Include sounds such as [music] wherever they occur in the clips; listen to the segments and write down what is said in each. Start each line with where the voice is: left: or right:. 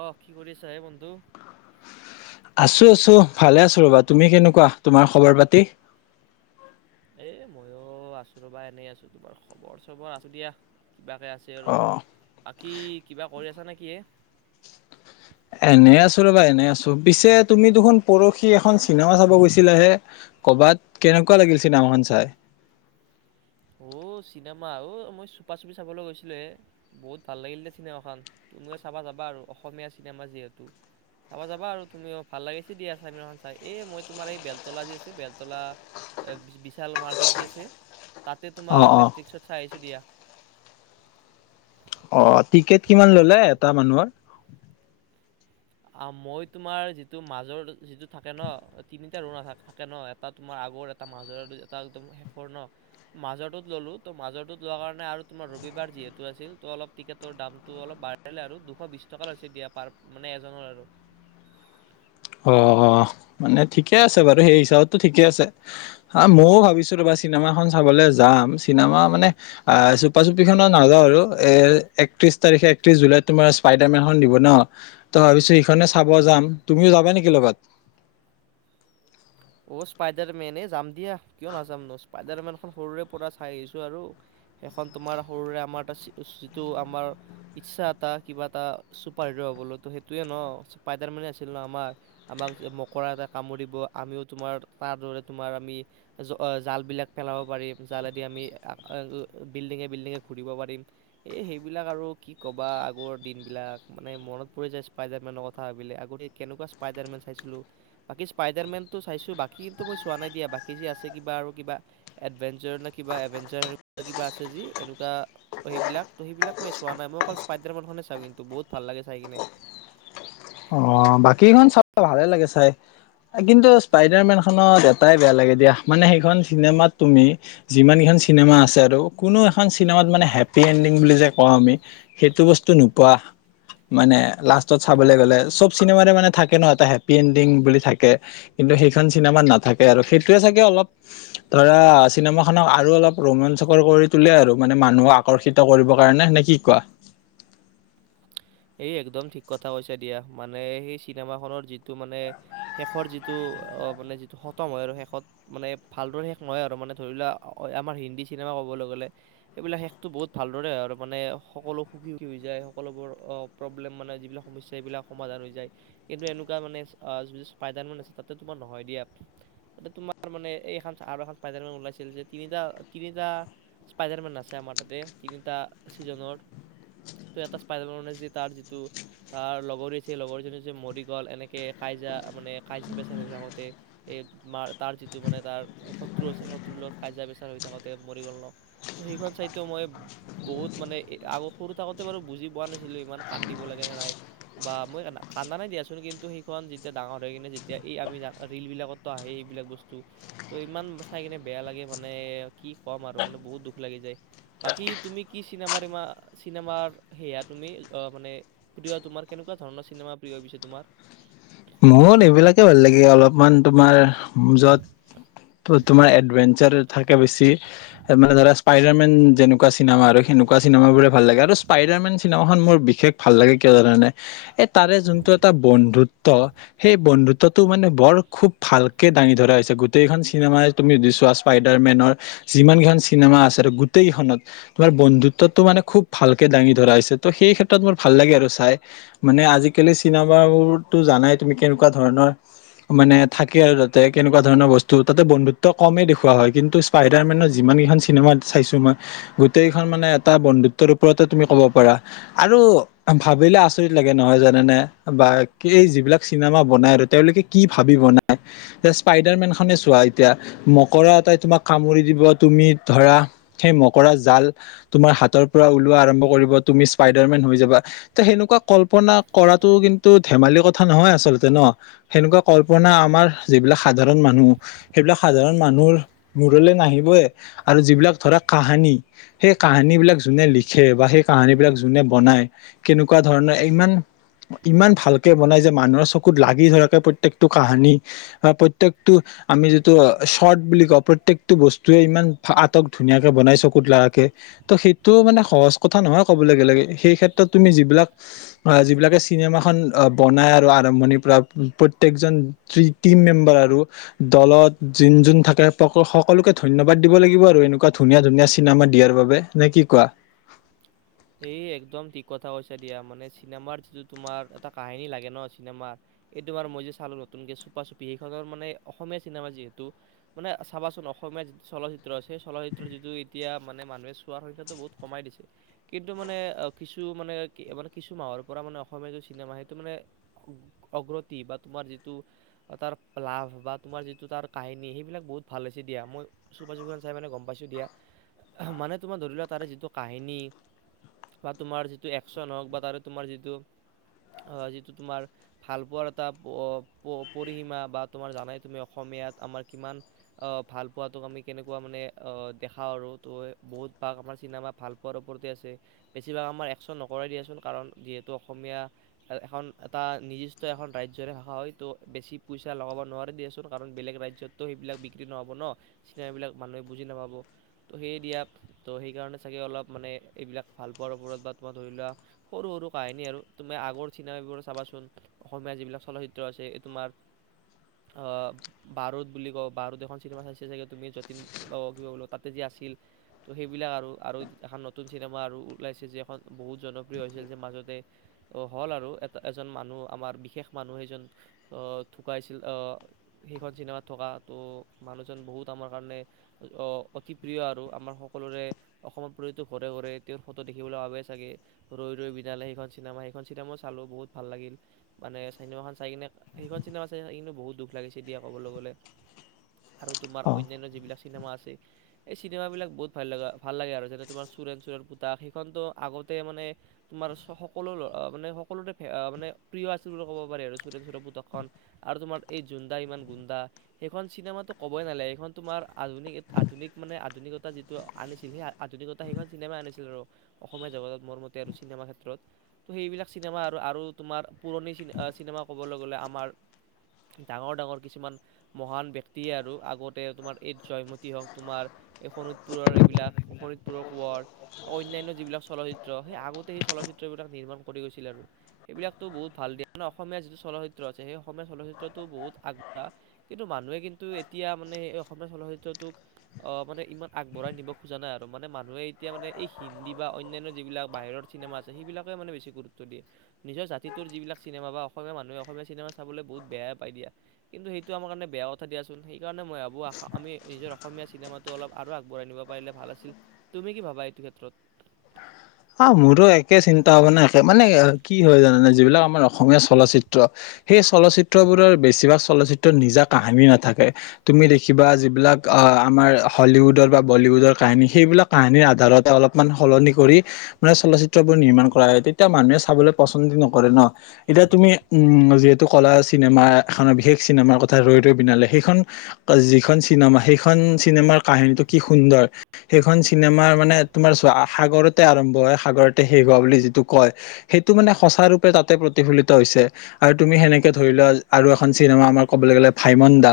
right: অ', কি কৰি আছ হে বন্ধু?
left: আছো আছো ভালে আছো ৰবা তুমি কেনেকুৱা তোমাৰ খবৰ পাতি?
right: এ মইো আছো ৰবা এনেই আছো তোমাৰ খবৰ চবৰ আছো দিয়া কিবাকে আছে আৰু
left: অ
right: বাকী কিবা কৰি আছা নে কি এ।
left: এনে আছো ৰবা এনে আছো পিছে তুমি দেখোন পৰহি এখন চিনেমা চাব গৈছিলা হে কৰবাত কেনেকুৱা লাগিল চিনেমাখন চাই।
right: অ' চিনেমা অ' মই চুপা চুপি চাবলৈ গৈছিলো হ বহুত ভাল লাগিল দে চিনেমাখন তুমিও চাবা যাবা আৰু অসমীয়া চিনেমা যিহেতু চাবা যাবা আৰু তুমি ভাল লাগিছে দিয়া চিনেমাখন চাই এই মই তোমাৰ এই বেলতলা যি আছে বেলতলা বিশাল মাৰ্কেট যি আছে তাতে
left: অ
right: তোমাৰ
left: অ
right: মেট্ৰিক্ত চ আহছোঁ দিয়া।
left: অ' টিকেট কিমান ললে এটা মানুহৰ?
right: অ', মই তোমাৰ যিটো মাজৰ যিটো থাকে ন তিনিটা ৰৰু থাকে ন এটা তোমাৰ আগৰ এটা মৰ এটা একম শেষৰ ন মাজটোত ললো ত মাজৰত লোৱা কাৰণে আৰু তোমাৰ ৰবিবাৰ যিহেতু আছিল ত অলপ টিকেটৰ দামটো অলপ বাঢ়িলে আৰু দুশ বি টকা লৈছে দিয়া পাৰ মানে জনৰ আৰু।
left: অ', অ', মানে ঠিকে আছে বাৰু সেই হিচাপতো ঠিকে আছে হ ময়ও ভাবিছো তোমাৰ চিনেমাখন চাবলৈ যাম চিনেমা মানে চুপা চুপি খত নাযাও আৰু এ একত্ৰিশ তাৰিখে একত্ৰিশ জুলাইত তোমাৰ স্পাইডাৰ মেনখন দিব ন ত ভাবিছো সখনে চাব যাম তুমিও য নেকি লগত?
right: অ', স্পাইডাৰ মেন যাম দিয়া কিয় নাযাম ন স্পাইডাৰ মেনখন সৰুৰে পৰা চাই আহিছো আৰু সেইখন তোমাৰ সৰুৰে আমাৰ এটা যিটো আমাৰ ইচ্ছা এটা কিবা এটা চুপাৰ হিৰ হবলৈতো সেইটোয়ে ন স্পাইডাৰ মেনে আছিল ন আমাৰ আমাক মকৰা এটা কামুৰিব আমিও তোমাৰ তাৰ দৰে তোমাৰ আমি জালবিলাক পেলাব পাৰিম জালেদি আমি বিল্ডিঙে বিল্ডিঙে ঘূৰিব পাৰিম এই সেইবিলাক আৰু কি ক'বা আগৰ দিনবিলাক মানে মনত পৰি যায় স্পাইডাৰমেনৰ কথা ভাবিল আগ কেনেকুৱা স্পাইডাৰমেন চাইছিলো বাকী স্পাইডাৰমেন চাইছো বাকী কিন্তু মই চোৱা নাই দিয়া বাকী যি আছে কিবা আৰু কিবা এডভেঞ্চাৰ ন কিবা এভোৰা কিবা আছে যি এনেকুৱা সেইবিলাক সেইবিলাক মই চোৱা নাই মই অকল স্পাইডাৰ মখনে চাওঁ কিন্তু বহুত ভাল লাগে চাই কিনে।
left: অ', বাকীখন চ ভালে লাগে চাই কিন্তু স্পাইডাৰ মেনখনত এটাই বেয়া লাগে দিয়া মানে সেইখন চিনেমাত তুমি যিমান কেইখন চিনেমা আছে আৰু কোনো এখন চিনেমাত মানে হেপি এণ্ডিং বুলি যে কওঁ আমি সেইটো বস্তু নোপোৱা মানে লাষ্টত চাবলৈ গ'লে চব চিনেমাৰে মানে থাকে ন এটা হেপি এণ্ডিং বুলি থাকে কিন্তু সেইখন চিনেমাত নাথাকে আৰু সেইটোয়ে চাগে অলপ ধৰা চিনেমা খক আৰু অলপ ৰোমাঞ্চকৰ কৰি তোলে আৰু মানে মানুহক আকৰ্ষিত কৰিব কাৰণে হৈনে কি কোৱা?
right: এই একদম ঠিক কথা কৈছা দিয়া মানে সেই চিনেমাখনৰ যিটো মানে শেষৰ যিটো মানে যিটো খতম হয় আৰু শেষত মানে ভালদৰে শেষ নহয় আৰু মানে ধৰি লোৱা আমাৰ হিন্দী চিনেমা ক'বলৈ গ'লে সেইবিলাক শেষটো বহুত ভালদৰে হয় আৰু মানে সকলো সুখী সুখী হৈ যায় সকলোবোৰ। প্ৰব্লেম মানে যিবিলাক সমস্যা এইবিলাক সমাধান হৈ যায় কিন্তু এনেকুৱা মানে যি স্পাইডাৰমেন আছে তাতে তোমাৰ নহয় দিয়া তাতে তোমাৰ মানে এইখন আৰু এখন স্পাইডাৰমেন ওলাইছিল যে তিনি তিনিটা স্পাইডাৰমেন আছে আমাৰ তাতে তিনিটা ছিজনৰ ত' এটা স্পাইডাৰমেন মানে যে তাৰ যিটো তাৰ লগৰী সেই লগৰীজনী যে মৰি গ'ল এনেকৈ কাজজা মানে কাজজা পেচাৰ হৈ থাকোঁতে এই ম তাৰ যিটো মানে তাৰ শত্ৰু আছে শত্ৰুৰ লগত কাজজা পেচাৰ হৈ থাকোতে মৰি গ'ল ন তো সেইখন চাইটটো মই বহুত মানে আগৌ সৰু থাকোঁতে বাৰু বুজি পোৱা নাছিলোঁ ইমান। কান্দিব লাগেনে নাই বা, মই কান্দা নাই দিয়াচোন, কিন্তু সেইখন যেতিয়া ডাঙৰ হৈ কিনে যেতিয়া এই আমি জ, ৰিলবিলাকতো আহে এইবিলাক বস্তু, তো ইমান চাই কিনে বেয়া লাগে মানে কি ক'ম আৰু মানে বহুত দুখ লাগি যায়, বাকী তুমি কি চিনেমাৰ ইা, চিনেমাৰ সেয়া তুমি আহ মানে প্ৰিয় তোমাৰ, কেনেকুৱা ধৰণৰ চিনেমা প্ৰিয় হৈ পছে তোমাৰ?
left: মত এইবিলাকে ভাল লাগে অলপমান তোমাৰ যত ত' তোমাৰ এডভেঞ্চাৰ থাকে বেছিানে, মানে ধৰা স্পাইৰাৰ মেন যেনেকা চিনেমা, আৰু সনেকুৱা চিনেমাবোৰে ভাল লাগে, আৰু স্পাইডাৰেন চিনেমাখন মোৰ বিশেষ ভাল লাগে, কিয় যানা‌ ণে, এ তাৰে যোনটো এটা বন্ধুত্ব ত, সেই বন্ধুত্বটো মানে বৰ খুব ভালকে দাঙি ধৰা হৈছে, গোটেইখন চিনেমাই তুমি সুধিছোৱা স্পাইডাৰ মেনৰ যিমান কেইখন চিনেমা আছে আৰু গোটেইখনত, তোমাৰ বন্ধুত্বটো মানে খুব ভালকে দাঙি ধৰা হৈছে, ত' সেই ক্ষেত্ৰত মোৰ ভাল লাগে আৰু চাই, মানে আজিকালি চিনেমাবোৰ জানাই তুমি কেনেকুৱা ধৰণৰ মানে থাকে আৰু তাতে, কেনেকুৱা ধৰণৰ বস্তু, তাতে বন্ধুত্ব কমেই দেখওৱা হয়, কিন্তু স্পাইডাৰ মানত যিমান কেইখন চিনেমা চাইছো মই, গোটেই কখন মানে এটা বন্ধুত্বৰ ওপৰতে এ' তুমি কব পাৰা আৰু ভাবিলে আচৰিত লাগে নহয় জানে নে, বা কি এই যিবিলাক চিনেমা বনাই আৰু তেওঁলোকে কি ভাবি বনাই, যে স্পাইডাৰ মেন খনে চোৱা এতিয়া মকৰা এটাই তোমাক কামুৰি দিব তুমি ধৰা সেই মকৰা জাল, তোমাৰ হাতৰ পৰা ওলোৱা আৰম্ভ কৰিব, তুমি স্পাইডাৰমেন হৈ যাবা, তে সেনেকুৱা কল্পনা কৰাটো কিন্তু ধেমালি কথা নহয় আচলতে ন, সেনেকুৱা কল্পনা আমাৰ যিবিলাক সাধাৰণ মানুহ, সেইবিলাক সাধাৰণ মানুহৰ মূৰলৈ নাহিবই, আৰু যিবিলাক ধৰা কাহানি সেই কাহানী বিলাক যোনে লিখে, বা সেই কাহানী বিলাক যোনে বনায়, কেনেকুৱা ধৰণৰ ইমান, ইমান ভাল বনাই যে মানুহৰ চকুত লাগি ধৰাকে প্ৰত্যেকটো কাহানি বা প্ৰতয়েকটো আমি যিটো শৰ্ট বুলি কওঁ প্ৰত্য়েকটো বস্তুৱয়ে ইমান আটক ধুনীয়াকে বনাই চকুত লাকে, ত সেইটো মানে সহজ কথা নহয় ক'ব লে গ'লে, সেই ক্ষেত্ৰত তুমি যিবিলাক যিবিলাকে চিনেমাখন আহ বনাই আৰু আৰম্ভণিৰ পৰা প্ৰত্য়েকজন টিম মেম্বাৰ আৰু দলত যোন যোন থাকে সকলোকে ধন্যবাদ দিব লাগিব আৰু এনেকুৱা ধুনীয়া ধুনীয়া চিনেমা দিয়াৰ বাবে। নে কি কোৱা?
right: এই একদম ঠিক কথা কৈছা দিয়া, মানে চিনেমাৰ যিটো তোমাৰ এটা কাহিনী লাগে ন, চিনেমাৰ এইটোমাৰ মই যে চালো নতুনকে, চুপা চুপি, সেইখনৰ মানে অসমীয়া চিনেমা যিহেতু, মানে চাবাচোন অসমীয়া যিটো চলচিত্ৰ আছেেই চলচিত্ৰ যিটো এতিয়া মানে মানুহে চোৱাৰ সংখ্যাটো বহুত কমাই দিছে। কিন্তু মানে কিছু মানে, মানে কিছু মাহৰ পৰা মানে অসমীয়া যটো চিনেমা, সেইটো মানে অগ্ৰতি, বা তোমাৰ যিটো, তাৰ লাভ বা তোমাৰ যিটো তাৰ কাহিনী, সেইবিলাক বহুত ভাল হৈছে দিয়া, মই চুপা চুান চাই মানে গম পাইছোঁ দিয়া, মানে তোমাৰ ধৰি লোৱা তাৰে যিটো কাহিনী বা তোমাৰ যিটো একচন হওঁক বা তাৰে তোমাৰ যিটো আহ যিটো তোমাৰ ভাল পোৱাৰ এটা পৰিসীমা বা তোমাৰ জানাই তুমি অসমীয়াত আমাৰ কিমান আহ, ভাল পোৱাাতোক আমি, কেনেকুৱা মানে আহ দেখাও আৰু ত, বহুত ভাগ আমাৰ চিনেমা ভাল পোৱাৰ ও আছে, ‌ বেছিভাগ আমাৰ একচন নকৰাই দিয়াচোন, কাৰণ যিহেতু অসমীয়া এখন এটা নিৰ্দিষ্ট এখন ৰাজ্যৰে ভাষা হয়। তো বেছি পইচা লগাব নোৱাৰে দিয়াচোন, কাৰণ বেলেগ ৰাজ্যততো সেইবিলাক বিক্ৰী নহ'ব ন, চিনেমবিলাক মানুহে বুজি নাপাব ত', সেয়ে দিয়া, তো সেইকাৰণে চাগে অলপ মানে এইবিলাক ভাল পোৱাৰ ওপৰত বা তোমাৰ ধৰি লোৱা সৰু সৰু কাহিনী আৰু, তুমি আগৰ চিনেম এইবোৰ চাবাচোন, অসমীয়া যিবিলাক চলচিত্ৰ আছে, এই তোমাৰ বাৰদ বুলি কওঁ, বাৰুত এখন চিনেমা চাইছে চাগে তুমি, যতীন বাব কিবা ক'ল তাতে যি আছিল ত', সেইবিলাক আৰু, আৰু এখন নতুন চিনেমা আৰু ওলাইছে যে এখন বহুত জনপ্ৰিয় হৈছিল যে মাজতে, হ'ল আৰু, এ' এজন মানুহ আমাৰ বিশেষ মানুহ সেইজন ঢুকাইছিল, সেইখন চিনেমাত থকা ত' মানুহজন বহুত আমাৰ কাৰণে অতি প্ৰিয়, আৰু আমাৰ সকলোৰে অসমত পুৰটো ঘৰে ঘৰে তেওঁৰ ফটো দেখিবলৈ ভাৱেই চাগে, ৰৈ ৰৈ বিনালে, সেইখন চিনেমা, সেইখন চিনেমাও চালোঁ, বহুত ভাল লাগিল, মানে চিনেমাখন চাই কিনে, সেইখন চিনেমা চাই, চাই কিনেও বহুত দুখ লাগে, চিডিয়া ক'বলৈ গ'লে আৰু তোমাৰ
left: অ
right: অন্যান্য যিবিলাক চিনেমা আছে, এই চিনেমাবিলাক বহুত ভাল লগা, ভাল লাগে আৰু যেনে তোমাৰ চোৰেণ চো়ৰ পোতাক সেইখনতো আগতে মানে, তোমাৰ সকলো, মানে সকলোতে মানে প্ৰিয় আছিল বুলি ক'ব পাৰি আৰু, চুৰেণ চোড়ৰ পোতাকখন, আৰু তোমাৰ এই জোনডা ইমান গুণ্ডা, সেইখন চিনেমাতটো ক'বই নালাগে, সেইখন তোমাৰ আধুনিক, আধুনিক মানে আধুনিকতা যিটো আনিছিল, সেই আধুনিকতা এ সেইখন চিনেমা আনিছিল আৰু অসমীয়া জগতত মোৰ মতে আৰু চিনেমা ক্ষেত্ৰত, ত' সেইবিলাক চিনেমা আৰু আৰু তোমাৰ পুৰণি চিনেমা ক'বলৈ গ'লে আমাৰ, ডাঙৰ ডাঙৰ কিছুমান মহান ব্য্ক্তিয়ে আৰু আগতে তোমাৰ এই জয়মতী হওক, তোমাৰ এই শোণোিতপুৰৰ এইবিলাক শৰিত [unintelligible] কৱ, অন্যান্য যিবিলাক চলচ্চিত্ৰ, সেই আগতে সেই চলচিত্ৰ বিলাক নিৰ্মাণ কৰি গৈছিল আৰু, সেইবিলাকতটো বহুত ভাল [unintelligible] দিয়ে মানে অসমীয়া যিটো চলচ্চিত্ৰ আছে সেই অসমীয়া চলচিত্ৰটো বহুত আগবঢ়া, কিন্তু মানুহে, কিন্তু এতিয়া মানে স অসমীয়া চলচিত্ৰটোক অ মানে ইমান আগবঢ়াই নিব খোজা নাই আৰু মানে মানুহে এতিয়া মানে এই হিন্দী বা অন্যান্য যিবিলাক বাহিৰৰ চিনেমা আছে সেইবিলাকে মানে বেছি গুৰুত্ব দিয়ে, নিজৰ জাতিটোৰ যিবিলাক চিনেমা বা অসমীয়া মানুহে অসমীয়া চিনেমা চাবলৈ বহুত বেয়াই পাই দিয়া, কিন্তু সেইটো আমাৰ কাৰণে বেয়া কথা দিয়াচোন সেই কাৰণে মই আাবো, আশা, আমি নিজৰ অসমীয়া চিনেমাটো অলপ আৰু আগবঢ়াই নিব পাৰিলে ভাল আছিল। তুমি কি ভাবা, এইটো ক্ষেত্ৰত?
left: অ মোৰো একে চিন্তা ভাৱনা একে, মানে কি হয় জানানে, যিবিলাক আমাৰ অসমীয়া চলচিত্ৰ, সেই চলচিত্ৰবোৰৰ বেছিভাগ চলচিত্ৰত নিজা কাহিনী নাথাকে, তুমি দেখিবা যিবিলাক আমাৰ হলিউডৰ বা বলিউডৰ কাহিনী সেইবিলাক কাহিনীৰ আধাৰতে অলপমান সলনি কৰি মানে চলচিত্ৰবোৰ নিৰ্মাণ কৰা হয়, তেতিয়া মানুহে চাবলৈ পচন্দ নকৰে ন, এতিয়া তুমি উম, যিহেতু কলা চিনেমা এ বিশেষ চিনেমাৰ কথা ৰৈ ৰৈ বিনালে, সেইখন যিখন চিনেমা সেইখন চিনেমাৰ কাহিনীটো কি সুন্দৰ, সেইখন চিনেমা মানে তোমাৰ সাগৰত আৰম্ভ হয়, সাগৰতে শেষ হোৱা বুলি যিটো কয়, সেইটো মানে সঁচা ৰূপে তাতে প্ৰতিফলিত হৈছে আৰু তুমি সেনেকে ধৰি লোৱা আৰু এখন চিনেমা আমাৰ ক'বলৈ গ'লে ভাইমন্দা,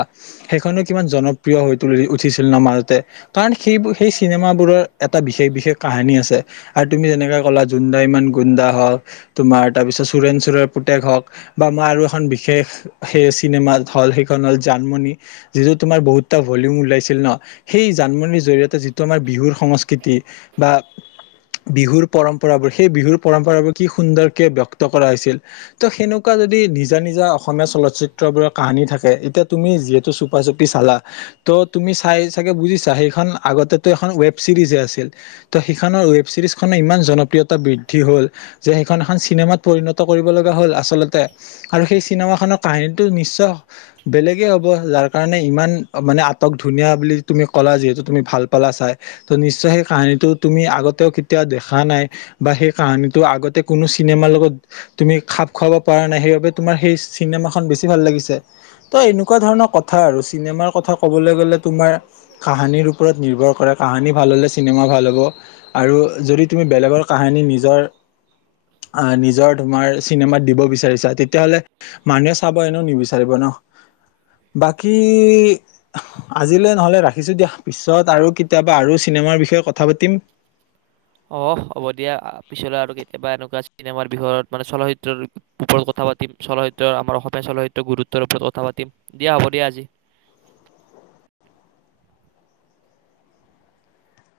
left: সেইখনো কিমান জনপ্ৰিয় হৈ ত উঠিছিল ন মাজতে, কাৰণ সেই সেই চিনেমাবোৰৰ এটা বিশেষ বিশেষ কাহিনী আছে আৰু তুমি যেনেকে কলা জুোনডা ইমান গুণ্ডা হওক, তোমাৰ তাৰপিছত চোৰেন চোৰেৰ পুতেক হওক বা মই আৰু এখন বিশেষ সেই চিনেমাত হল, সেইখন হল জানমণি, যিটো তোমাৰ বহুতটা ভলিউম ওলাইছিল ন, সেই জানমনিৰ জৰিয়তে যিটো আমাৰ বিহুৰ সংস্কৃতি বা বিহুৰ পৰম্পৰাবোৰ সেই বিহুৰ পৰম্পৰাবোৰ কি সুন্দৰকে ব্যক্ত কৰা হৈছিল, ত' সেনেকুৱা যদি নিজা নিজা অসমীয়া চলচিত্ৰবোৰৰ কাহিনী থাকে, এতিয়া তুমি যিহেতু চুপা চুপি চালা, ত' তুমি চাই চাগে বুজিছা সেইখন আগতেো এখন ৱেব ছিৰিজে আছিল, ত সেইখ ৱব চিৰিজখনৰ ইমান জনপ্ৰিয়তা বৃদ্ধি হ'ল, যে সেইখন এখন চিনেমাত পৰিণত কৰিব লগা হ'ল আচলতে, আৰু সেই চিনেমাখনৰ কাহিনীটো নিশ্চয় বেলেগেই হ'ব, যাৰ কাৰণে ইমান মানে আটক ধুনীয়া বুলি তুমি ক'লা যিহেতু, তুমি ভাল পালা চাই, ত' নিশ্চয় সেই কাহিনীটো তুমি আগত কেতিয়াও দেখা নাই বা সেই কাহানীটো আগতে কোনো চিনেমাৰ লগত তুমি খাপ খুৱাব পৰা নাই সেইবাবে তোমাৰ সেই চিনেমা বেছি ভাল লাগিছে ত এনেকুৱা ধৰণৰ কথা আৰু, চিনেমাৰ কথা কবলৈ গলে তোমাৰ, কাহানিৰ ওপৰত নিৰ্ভৰ কৰে কাহানী ভাল হলে চিনেমা ভাল হ'ব [unintelligible] যদি তোমি বেলেকৰ কাহানী নিয়ৰ, অ' নিযৰ নিযৰ তোমাৰ চিনেমাত দিব বিচাৰিছা তে তেহলে মানুহে চাব এনেও নিবিচাৰিব নহ, বাকী আজিলৈ নহলে ৰাখিছো দিয়া পিছত আৰু কেতিয়াবা আৰু চিনেমাৰ বিষয়ে কথা পাতিম।
right: অহ হ'ব দিয়া পিছলৈ আৰু কেতিয়াবা এনেকুৱা চিনেমাৰ বিষয়ত মানে চলচ্চিত্ৰৰ ওপৰত কথা পাতিম, চলচ্চিত্ৰ আমাৰ সদায় চলচ্চিত্ৰৰ গুৰুত্বৰ ওপৰত কথা পাতিম, দিয়া হ'ব দিয়া আজি।